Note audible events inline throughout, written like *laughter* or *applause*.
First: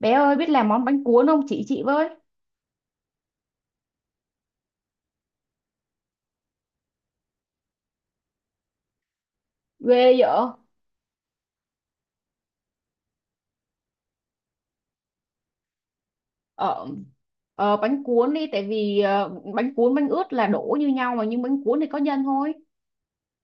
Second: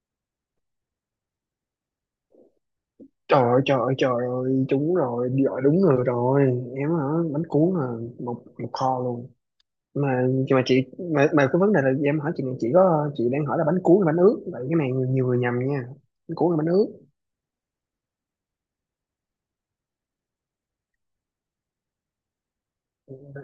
Bé ơi biết làm món bánh cuốn không chị với. Trời ơi, trời ơi, trời ơi, trúng rồi, đi gọi đúng người rồi. Em hả, bánh cuốn là một một kho luôn. Ghê Mà vậy. mà chị mà cái vấn đề là em hỏi chị này, chị đang hỏi là bánh cuốn hay bánh ướt. Vậy cái này nhiều người nhầm nha. Bánh cuốn là bánh Ờ, ướt. ờ, bánh cuốn đi tại vì bánh cuốn bánh ướt là đổ như nhau mà nhưng bánh cuốn thì có nhân thôi.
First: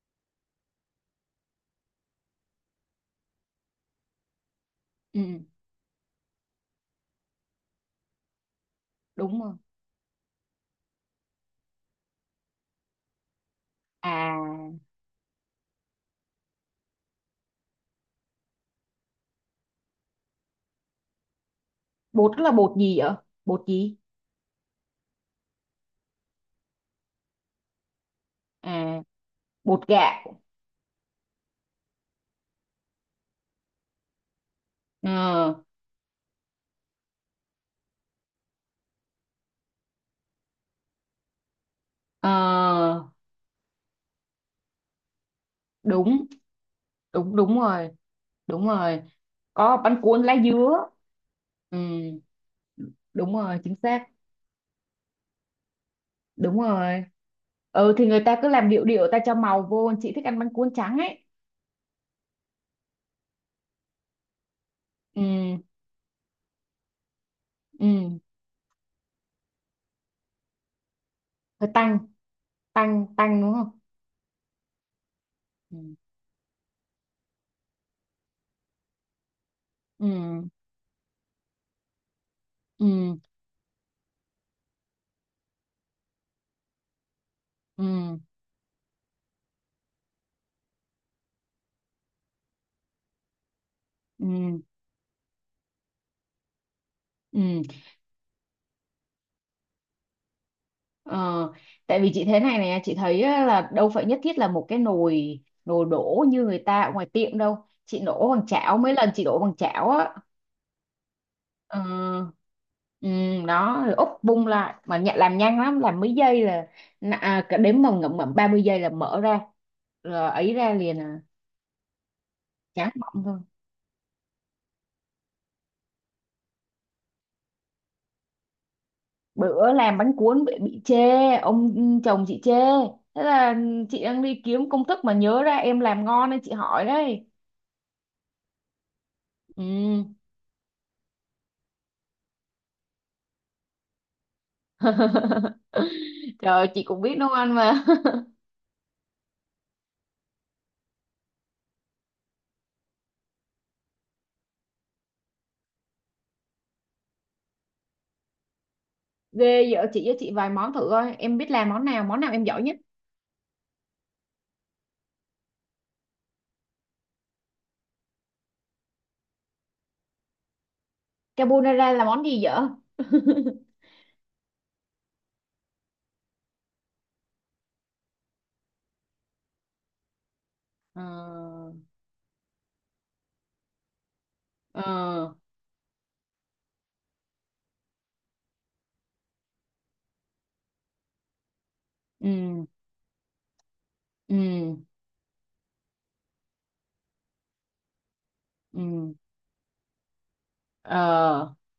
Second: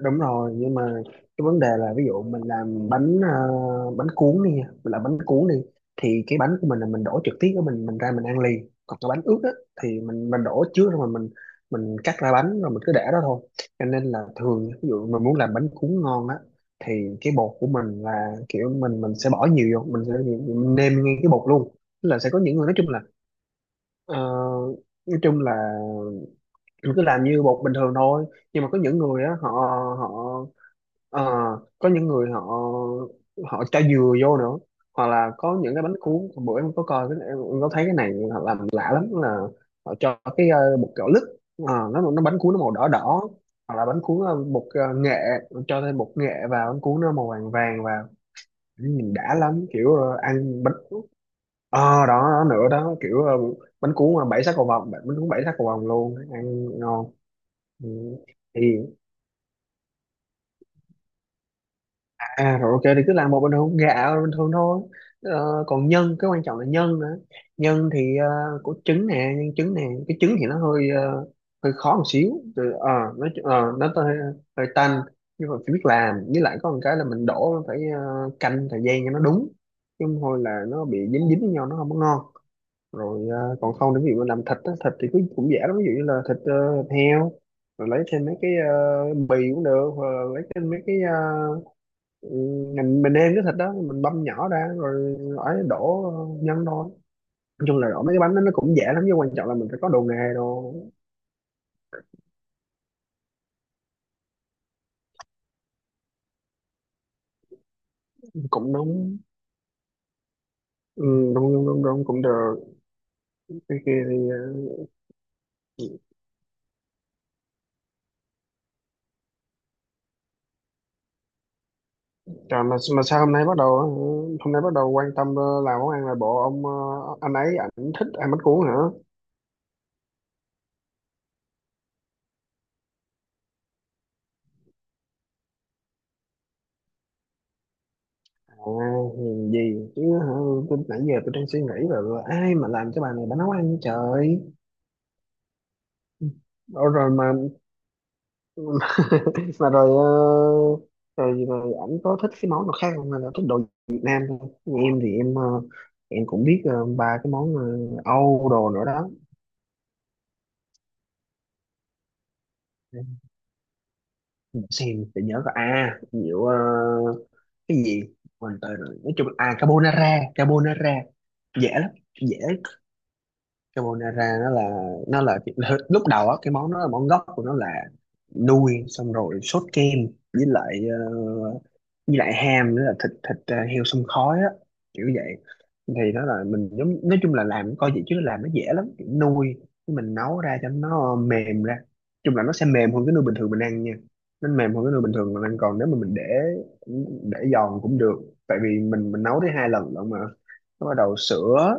Đúng rồi, nhưng mà cái vấn đề là ví dụ mình làm bánh cuốn đi nha, mình làm bánh Ừ, cuốn đi thì cái bánh của mình là mình đổ trực tiếp của mình ra mình ăn liền, còn cái bánh ướt đúng á rồi. thì mình đổ trước rồi, mà mình cắt ra bánh rồi mình cứ để đó thôi. Cho nên là thường À, ví dụ mình muốn làm bánh cuốn ngon á thì cái bột của mình là kiểu mình sẽ bỏ nhiều vô, mình nêm ngay cái bột luôn. Tức là sẽ bột có đó là những người, bột gì vậy? Bột gì? ờ, nói chung là cứ làm như bột bình thường thôi, nhưng mà có những À, người á, họ bột họ gạo. ờ, có những người họ họ cho dừa vô nữa. Hoặc là Ờ, có những cái bánh cuốn. Hôm bữa em có coi cái, em có thấy cái này họ làm lạ lắm, là họ cho bột gạo lứt. Ờ, nó ờ, bánh cuốn nó màu đỏ đỏ, hoặc là bánh cuốn bột nghệ, cho thêm bột đúng nghệ vào bánh cuốn nó màu đúng vàng đúng vàng rồi, vào, đúng rồi. nhìn đã lắm, Có kiểu bánh ờ, cuốn lá ăn. dứa. Ừ, Ờ đó, đó nữa đó, kiểu đúng ờ, rồi, chính bánh xác. cuốn mà bảy sắc cầu vồng, bánh cuốn bảy sắc cầu vồng luôn Đúng ăn rồi. ngon. Ừ. Ừ thì người ta cứ Thì làm điệu điệu, ta cho màu vô. Chị thích ăn bánh cuốn trắng ấy. à rồi, ok, thì cứ làm một bình thường, gạo bình thường thôi. Ừ. Còn nhân, cái quan trọng là nhân nữa. nhân thì Ừ. ờ, có trứng nè, nhân trứng nè. Cái trứng thì Ờ, hơi khó tăng, một xíu. Từ, ờ, tăng nó tăng đúng ờ, không? Nó hơi, hơi tanh, nhưng mà phải biết Ừ. làm, với lại có một cái là mình đổ phải, canh thời gian cho nó đúng, chứ không thôi Ừ. là nó bị dính dính với nhau, nó không có ngon. Ừ. Rồi à, còn không, nếu ví dụ mà làm thịt á, thịt thì cũng, cũng dễ lắm, ví dụ như là thịt heo, Ừ. rồi lấy thêm mấy bì cũng được, hoặc là lấy thêm mấy cái, uh, mình nêm cái thịt đó, mình băm nhỏ Ừ. ra rồi ấy, đổ nhân thôi. Ừ. Nói chung là đổ mấy cái bánh đó nó cũng dễ lắm, nhưng quan trọng là mình phải có đồ nghề đồ. ờ, Tại vì chị thế này này, chị thấy á, là đâu phải nhất thiết là một cái nồi nồi đổ như người ta ở ngoài tiệm đâu. Chị đổ bằng Cũng chảo, mấy lần nóng. chị đổ bằng chảo á. Ừ, đúng đúng đúng đúng, cũng Ờ. được. Ừ. Cái Đó, rồi kia úp thì bung ờ, lại mà nhận, làm nhanh lắm, làm mấy giây là à, cả đếm mà ngậm ngậm 30 giây là mở ra, rồi ấy ra liền à. Trời, mà Tráng mà sao bọng hôm thôi. nay bắt đầu, hôm nay bắt đầu quan tâm, làm món ăn, là bộ ông, anh ấy, ảnh thích ăn bánh cuốn hả? Bữa làm bánh cuốn bị chê. Ông chồng chị chê. Thế là chị đang đi kiếm công thức mà nhớ ra em làm ngon nên chị hỏi đấy. À, nhìn Ừ. gì chứ hả? Tôi nãy giờ tôi đang suy nghĩ là ai mà làm cho bà này, bà nấu ăn vậy trời. *laughs* Trời ơi, chị Ủa cũng rồi biết nấu mà ăn mà. *laughs* *laughs* mà rồi ờ, rồi rồi ảnh có thích cái món nào khác không, hay là thích đồ Việt Nam thôi. Như em thì em cũng biết, ba cái món, Âu đồ nữa đó. Ghê, vợ chị với, chị vài món thử coi em biết làm món nào, món nào em giỏi nhất. Để xem để nhớ có, à nhiều, cái gì, mình tới rồi, nói chung là à, carbonara, carbonara. Dễ lắm, Carbonara là món dễ. gì vợ? *laughs* Carbonara nó là, nó là *laughs* lúc đầu á, cái món nó là món gốc của nó là nuôi xong rồi sốt kem, với lại Ờ. ờ, với lại ham nữa, là thịt thịt ờ, heo xông khói á, kiểu Ờ. vậy. Thì nó là mình giống, nói chung là làm coi vậy chứ làm nó dễ lắm, kiểu nuôi, cái mình nấu ra cho nó mềm ra, chung là nó Ừ. sẽ mềm hơn cái nuôi bình thường mình ăn nha. Nó mềm Ừ. hơn cái nuôi bình thường mình ăn, còn nếu mà mình để giòn cũng được, tại vì mình Ừ. mình nấu tới hai lần lận mà. Nó bắt đầu Ờ. sữa,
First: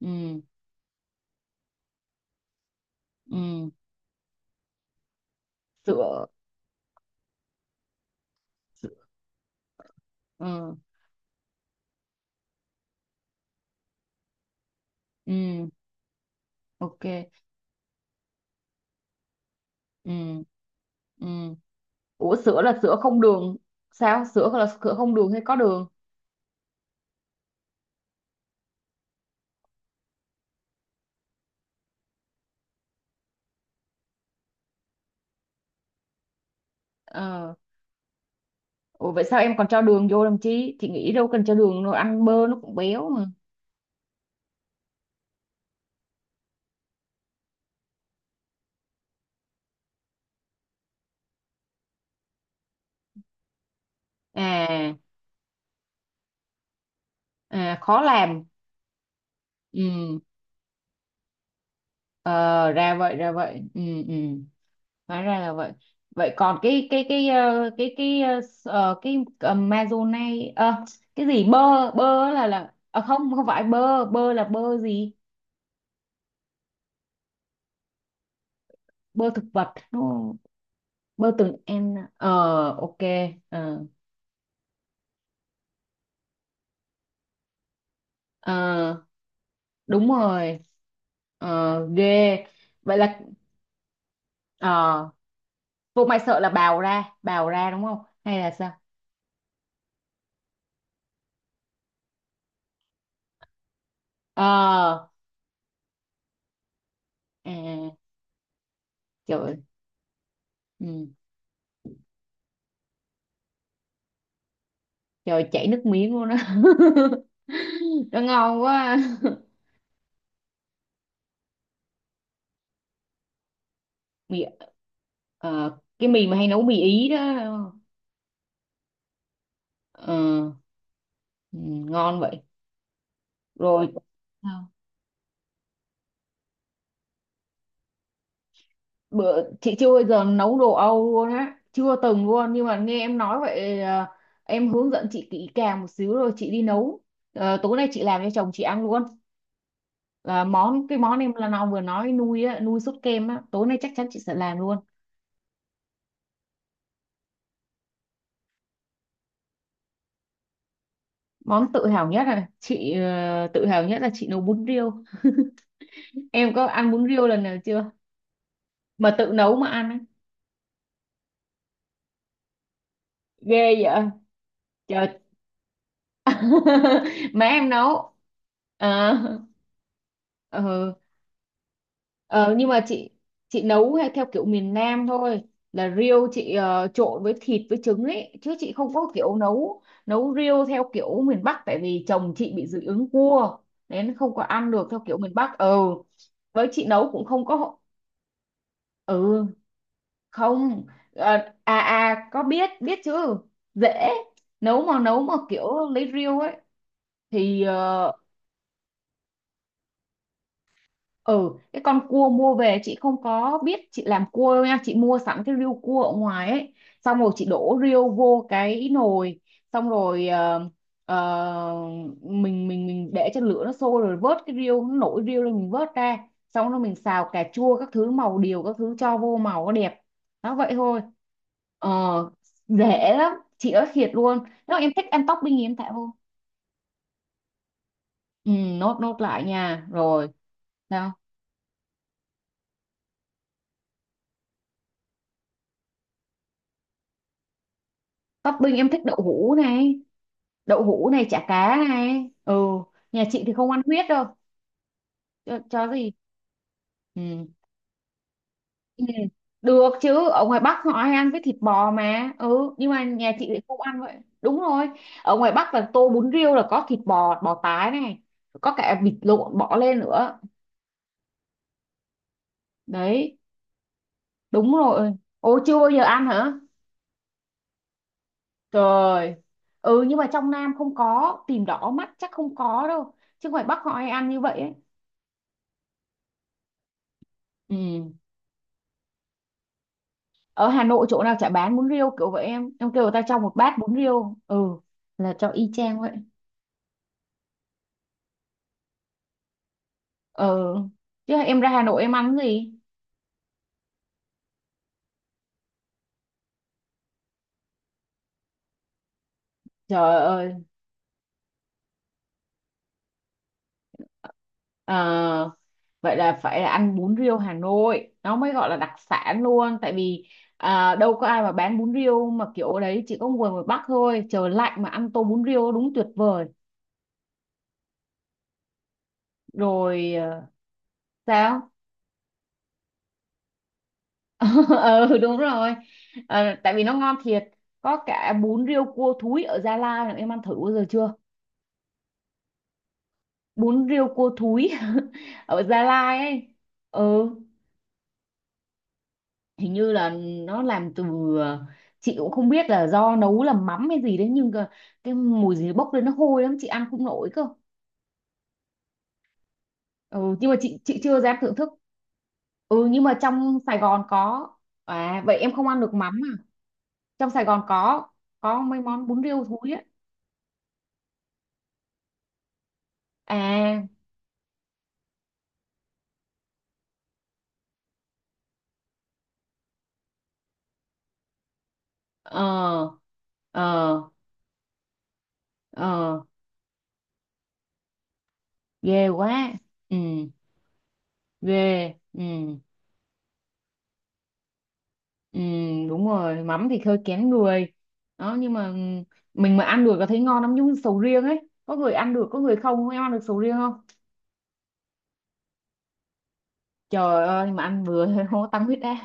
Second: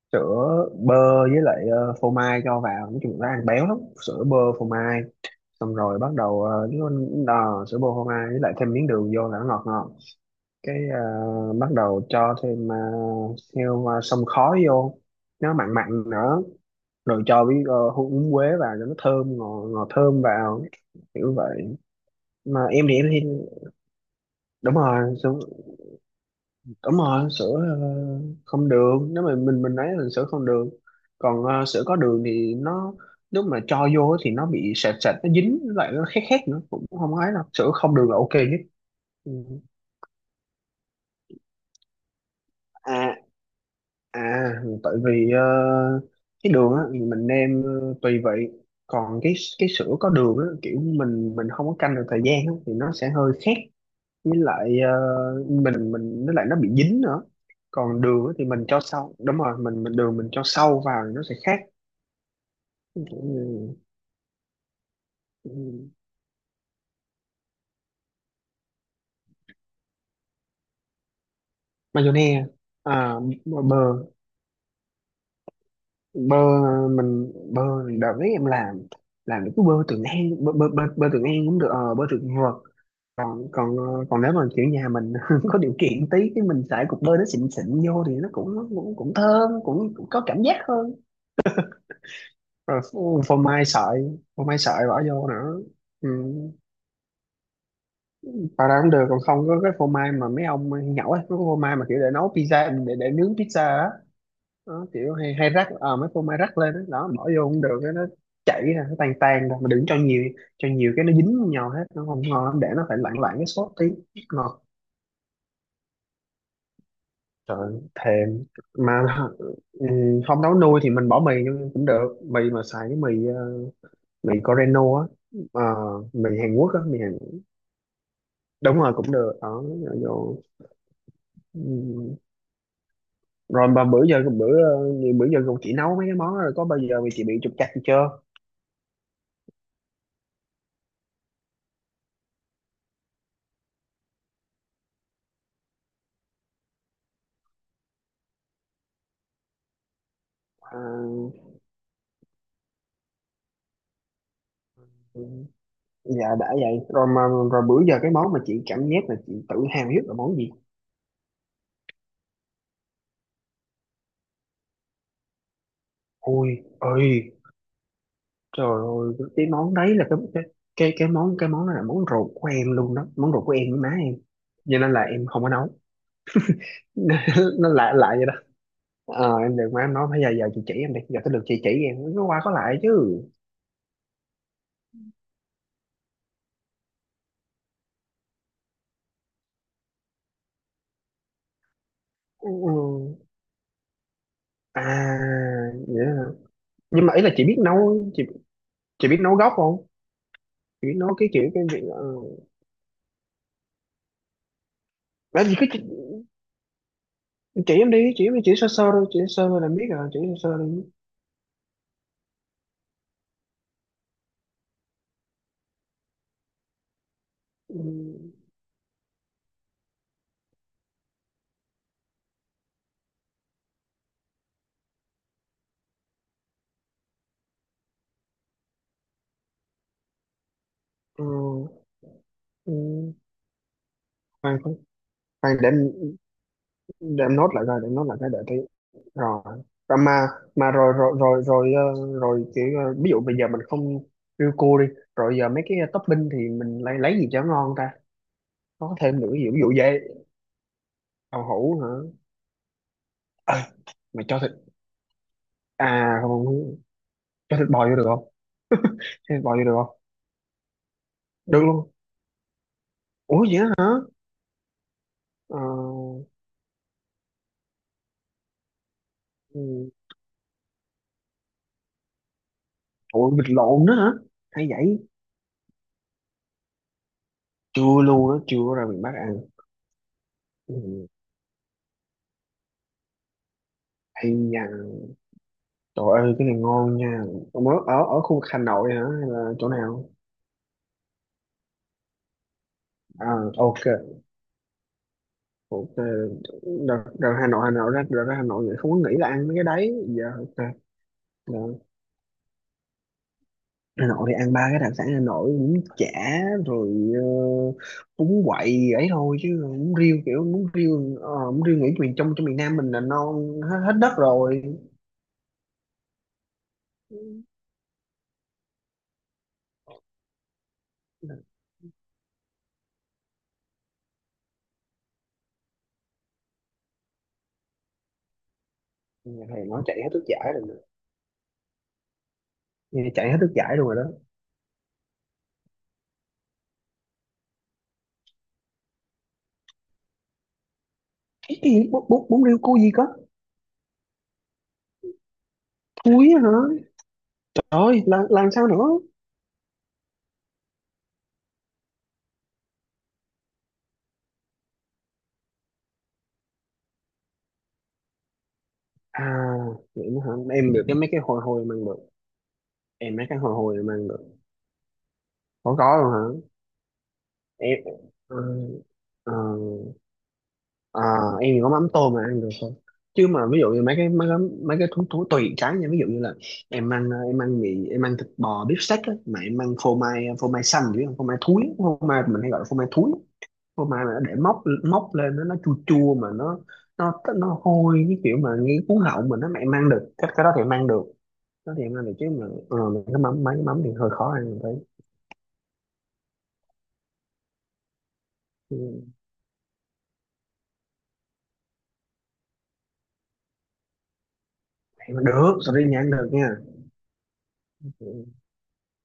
Ừ. sữa bơ, với lại phô mai cho vào, nói chung là ăn béo Ừ. lắm. Sữa bơ phô mai, xong rồi bắt Sữa. đầu nó đò sữa bơ phô mai, với lại thêm miếng Sữa. đường vô là nó ngọt ngọt. Ừ. Bắt đầu cho thêm heo, xông khói vô, nó Ừ. mặn mặn nữa. Ok. Rồi cho với, húng quế vào cho nó thơm, ngọt ngọt thơm Ừ. vào, Ừ. kiểu vậy. Ủa sữa Mà là em sữa thì em không thì, đường? Sao, sữa là đúng sữa rồi, không đường hay có đường? đúng rồi sữa, ờ, không đường. Nếu mà mình lấy là sữa không đường, còn sữa có đường thì nó, lúc mà cho vô thì nó bị sệt sệt, nó dính lại, nó khét khét nữa, cũng không ấy đâu. Ờ. Sữa không đường là ok nhất. Ủa vậy Ừ. sao em còn cho đường vô làm chi, chị nghĩ đâu cần cho đường đâu, ăn bơ nó cũng béo À, mà. à, tại vì cái đường á thì mình nêm, tùy vị. Còn cái sữa có đường á, kiểu mình không có canh được thời gian á, thì nó sẽ hơi khét, với lại À. mình với lại nó bị dính nữa. À, khó Còn đường á làm. thì mình cho sau, đúng rồi, mình đường Ừ. mình cho sâu vào thì nó sẽ khác. Ờ ra Kiểu vậy, ra vậy. như, Ừ. Ừ. Hóa ra là vậy. ừ, Vậy còn cái cái cái cái mazonai, cái gì, bơ, bơ mayonnaise. Là à, À, không, không bơ phải bơ bơ, bơ là bơ gì? bơ, mình bơ, đợt đấy em làm Bơ thực làm những cái vật? bơ Trường An, bơ Trường Bơ An từng cũng được, em bơ à? Trường Vượt. Ờ. Ok. Còn còn ờ, Ờ. còn nếu mà kiểu nhà mình *laughs* có điều kiện tí cái mình xài cục bơ nó xịn xịn vô thì nó cũng cũng Ờ, cũng thơm, cũng, cũng đúng có cảm giác rồi. hơn. Ờ ghê. Rồi Vậy là phô mai sợi, phô mai sợi bỏ ờ. vô nữa. Vụ Ừ, mày sợ là bào ra, bào ra đúng không hay là bà sao? ra cũng được, còn không có cái phô mai mà mấy ông nhậu ấy, có phô mai mà kiểu để nấu pizza, để nướng pizza á, đó, Ờ. kiểu hay, hay rắc mấy phô mai rắc lên đó, đó bỏ vô cũng được, cái À. nó chảy ra, nó tan Trời tan ơi. ra. Mà đừng cho nhiều, cho nhiều cái Ừ. nó dính vô nhau hết, nó không ngon lắm, để nó phải lạng lạng cái sốt tí ngọt. Trời ơi, chảy nước miếng luôn á. Trời *laughs* Nó thèm. ngon Mà quá. *laughs* ừ, không nấu nuôi thì mình bỏ mì vô cũng được, mì mà xài cái mì Mì. Coreno á. Ờ, Ờ, cái mì mì mà hay Hàn nấu Quốc mì á, mì ý đó. Hàn, đúng rồi cũng được ở. Ờ. Rồi, Ừ, ngon vậy. rồi mà Rồi, bữa giờ còn chị nấu mấy cái món đó rồi có bao giờ mà chị bị trục trặc gì chưa? bữa chị chưa bao giờ nấu đồ Âu luôn á, chưa từng luôn, nhưng mà nghe em nói vậy à, em hướng dẫn chị kỹ càng một xíu rồi chị đi nấu. Ờ, tối nay chị làm cho chồng chị ăn luôn, là À, món, cái món em là nó vừa nói, nuôi á, nuôi sốt kem á, tối nay chắc chắn chị sẽ làm luôn. dạ đã vậy rồi mà, rồi bữa giờ cái món mà chị cảm giác là chị tự hào nhất là món gì? Món tự hào nhất là chị tự hào nhất là chị nấu bún riêu. Ôi Em có ăn bún ơi, riêu lần nào chưa, trời mà ơi tự cái nấu mà món ăn đấy á? là cái cái món, cái món đó là món ruột của em luôn đó, món ruột của Ghê em với má vậy. em, cho nên là Trời. em không có nấu. *laughs* Má *laughs* em Nó lạ lạ nấu. vậy đó. À. Ờ, em được má em nói bây giờ, giờ chị chỉ em Ừ. đi, giờ tới lượt chị chỉ em, nó qua có Ờ, nhưng lại mà chứ. chị nấu hay theo kiểu miền Nam thôi, là riêu chị trộn với thịt với trứng ấy, chứ chị không có kiểu nấu nấu riêu theo kiểu miền Bắc, tại vì chồng Ừ. chị bị dị ứng Ừ. cua nên không có ăn được theo kiểu miền À, Bắc. Ừ. vậy hả? Với chị Nhưng nấu mà ý cũng là chị không biết có. nấu, chị biết nấu Ừ. gốc không? Không. Chị biết nấu cái kiểu Ờ, cái à việc, à, có biết, biết chứ. Dễ, nấu mà, nấu mà là gì cứ chị, kiểu lấy riêu ấy thì chỉ em đi, ờ. chỉ em đi, chỉ sơ sơ thôi, chỉ sơ thôi là biết rồi, chỉ sơ sơ đi. Ừ, cái con cua mua về chị không có biết chị làm cua đâu nha, chị mua sẵn cái riêu cua ở ngoài ấy, xong rồi chị Ừ, đổ riêu vô cái nồi, xong rồi ờ, ờ, mình để cho lửa nó sôi rồi vớt cái riêu, nó nổi riêu lên mình vớt ra, xong rồi mình xào cà chua các thứ, màu điều các thứ cho vô màu nó đẹp. Đó, vậy thôi. ừ, Ờ. Dễ ừ. lắm chị ơi, thiệt luôn. Nếu Khoan, khoan, mà em thích ăn topping khoan, thì để em em, tạo vô. để em nốt lại coi, để em nốt lại cái đợi Ừ, tí. nốt, nốt Rồi. lại nha Và rồi. mà rồi Sao? rồi rồi kiểu ví dụ bây giờ mình không, riêu cua đi, rồi giờ mấy cái topping thì mình lấy gì cho ngon ta? Topping em Có thích đậu thêm nữa, hũ ví dụ vậy, này, đậu hũ này, tàu chả cá hũ hả? này. Ừ, nhà chị thì Ờ, không ăn huyết mà đâu. cho thịt, Cho gì? à không, Ừ. cho thịt bò vô được không? *laughs* Ừ. Cho thịt bò vô được Được không? chứ, ở ngoài Bắc họ hay ăn với thịt Được bò luôn, mà, ừ, nhưng mà nhà ủa chị thì vậy đó không ăn hả. vậy. Đúng rồi, ở ngoài Bắc là tô Ờ. bún riêu là có thịt bò, bò tái này, có cả vịt lộn bỏ Ừ. lên nữa. Ủa Đấy. vịt lộn nữa hả? Hay Đúng vậy. rồi. Ô, chưa bao giờ ăn hả? Chưa luôn á, chưa có ra miền Bắc Trời. ăn. Ừ, nhưng mà trong Nam không Ừ. có, tìm đỏ mắt chắc không có đâu, chứ ngoài Bắc họ hay ăn Hay như vậy nha, ấy. trời ơi cái này ngon nha. Ông ở ở Ừ. ở khu vực Hà Nội hả, hay là chỗ nào? Ở Hà Nội chỗ nào chả bán bún riêu kiểu vậy, em kêu người ta À, cho một bát ok, bún riêu. Ừ, là cho y ok. chang vậy. Đợt, đợt Hà Nội, Hà Nội ra, đợt ra Hà Nội vậy không có nghĩ là ăn mấy cái đấy giờ, Ừ. ok. Chứ Dạ. em ra Hà Nội em ăn cái gì? Hà Nội thì ăn ba cái đặc sản Hà Nội, bún chả, rồi uh, bún quậy ấy thôi, chứ bún Trời riêu, kiểu ơi. bún riêu, bún riêu nghĩ miền trong, trong miền Nam mình là non hết, hết đất rồi. Ờ, vậy là phải là ăn bún riêu Hà Nội nó mới gọi là đặc sản luôn. Tại vì à, đâu có ai mà bán bún riêu mà kiểu đấy, chỉ có người ngoài Bắc thôi. Trời lạnh mà ăn tô bún riêu đúng tuyệt vời. Nhà thầy nó chạy hết Rồi nước ờ, giải rồi nè. sao? Nghe chạy hết nước giải luôn rồi đó. *laughs* Ừ đúng rồi. Ờ, tại vì nó ngon thiệt. Có cả bún riêu cua thúi ở Gia Lai này, em ăn thử bao giờ chưa? Cái gì bún, bún riêu cô gì có? Bún riêu cua thúi *laughs* ở Gia Lai Thúi á ấy. hả? Ừ. Trời, làm sao nữa? Hình như là nó làm từ ờ, chị cũng không biết là do nấu là mắm hay gì đấy, nhưng cái mùi gì bốc lên nó hôi lắm chị ăn không nổi cơ. À vậy nữa hả, Ừ nhưng mà em chị được cái chị mấy chưa cái dám hồi thưởng hồi thức. mang được. Ừ, nhưng Em mà mấy cái hồi trong Sài hồi Gòn mang được. có. À, vậy em không có ăn được có luôn mắm à? hả? Trong Sài Gòn Em, có ờ, có mấy món bún ờ, riêu thúi ấy. À, em thì có mắm tôm mà ăn được thôi. Chứ mà ví dụ như À. mấy cái mấy cái thú thú tùy cái nha, ví dụ như là em ăn, em ăn mì, em ăn thịt bò beef steak á, mà em ăn phô mai, phô mai xanh chứ không phô mai thúi, phô mai mình hay gọi là phô mai Ờ. thúi. Ờ. Phô mai mà nó để móc móc lên, nó chua chua, Ờ. mà nó, nó hôi, cái kiểu mà nghe cuốn Ghê họng mình nó, quá. mà em ăn Ừ. được cái đó thì em ăn được. Đó thì Ghê. em ăn được, Ừ. chứ mà mấy cái mắm, mấy cái mắm thì hơi khó ăn, mình thấy. Ừ, đúng rồi, mắm thì hơi kén người. Đó nhưng mà ừ, Ừ, mình mà ăn được là thấy ngon lắm, giống như sầu riêng ấy, có người ăn được có người không. Em ăn được sầu riêng không? em ăn được, sorry nha, ăn được nha. Trời ơi, mà ăn vừa *laughs* thôi Ừ. không có tăng huyết áp.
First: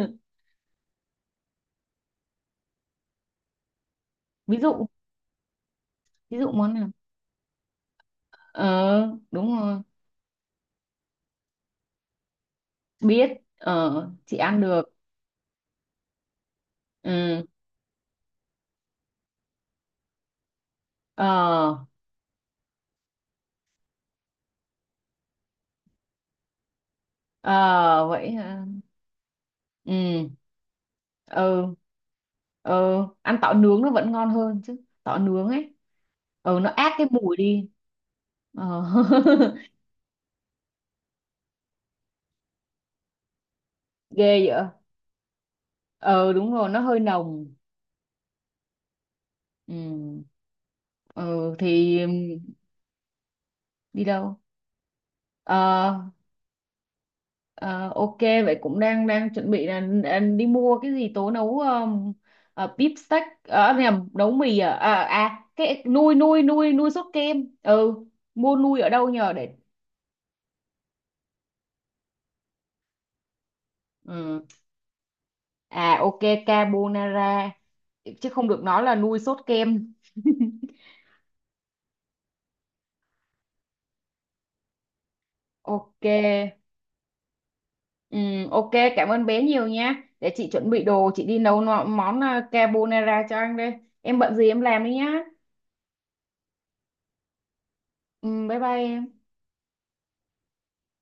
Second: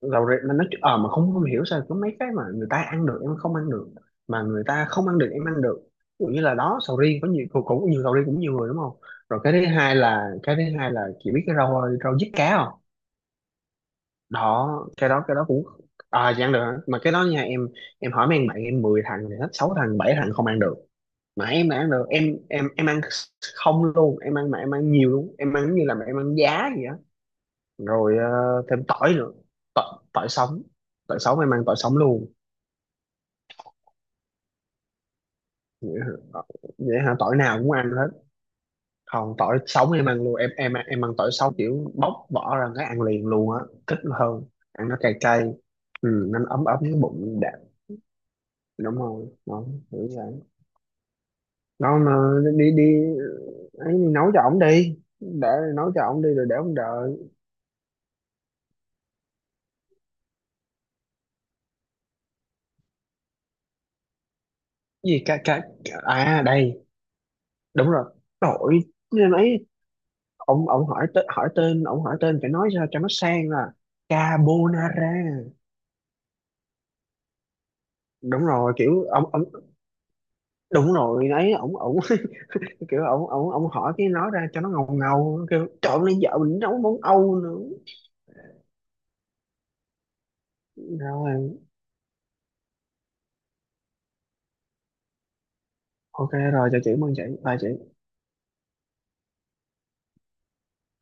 Rau rẹ mà nó mà không, không hiểu sao có mấy cái mà người ta ăn được em không ăn được, mà Ví người ta dụ, không ăn được em ăn được, ví dụ ví như dụ là món đó nào? sầu riêng, có nhiều cũng, cũng nhiều sầu riêng, cũng nhiều người đúng không. Ờ. Rồi cái Đúng thứ rồi, hai là, cái thứ hai là chị biết cái rau rau diếp cá không? biết. Ờ, chị ăn Đó, được. cái đó cũng, à chị ăn được hả? Mà cái đó Ừ. nha em hỏi mấy anh bạn em, 10 thằng thì hết 6 thằng 7 thằng không ăn được, mà em mà Ờ. ăn được, em ăn không luôn, em ăn mà em ăn nhiều luôn, em ăn như là mà em ăn giá vậy á. Ờ Rồi, vậy ờ, hả. thêm tỏi nữa, tỏi, tỏi Ừ. sống, tỏi sống em ăn Ừ. tỏi sống luôn. Ừ, ăn tỏi nướng nó vẫn ngon hơn chứ, tỏi nướng ấy. Vậy hả? Ờ, Ừ, nó át vậy cái hả, mùi tỏi nào đi. cũng ăn hết. Ờ. Còn tỏi *laughs* sống em ăn luôn, em ăn tỏi sống kiểu bóc vỏ ra cái ăn liền luôn á, thích Ghê hơn, vậy. ăn nó cay cay. Ừ, Ờ nó đúng ấm rồi, ấm nó cái hơi bụng nồng. đẹp. Đúng rồi nó, kiểu Ừ. vậy. Ừ thì Nó mà đi đi, ấy đi nấu đâu? cho ổng đi, để Ờ. nấu cho ổng đi rồi để ổng đợi. Ờ, ok, vậy cũng đang đang chuẩn bị là đi mua cái gì tố nấu beef steak, ờ nhầm, nấu mì à, à, Cái gì, ca, à ca, cái nuôi nuôi à nuôi đây, nuôi sốt kem. đúng Ừ, rồi. mua nuôi Đổi ở đâu nhờ để. ấy, ông hỏi tên, hỏi tên, ông hỏi tên phải nói sao cho nó sang, là Ừ. carbonara. À ok. Carbonara. Chứ Đúng không được rồi nói là kiểu nuôi ông sốt ông kem. *laughs* đúng rồi ấy ông *laughs* kiểu ông hỏi cái nói ra cho nó ngầu ngầu, kiểu Ok. trộn lên vợ mình nấu món Âu nữa. Ok, cảm ơn bé nhiều nha, để chị chuẩn bị đồ chị đi nấu Rồi món à, carbonara cho anh đây. Em bận gì em làm đi nhá. ok, rồi chào chị, mừng chị, bye chị. Bye bye em.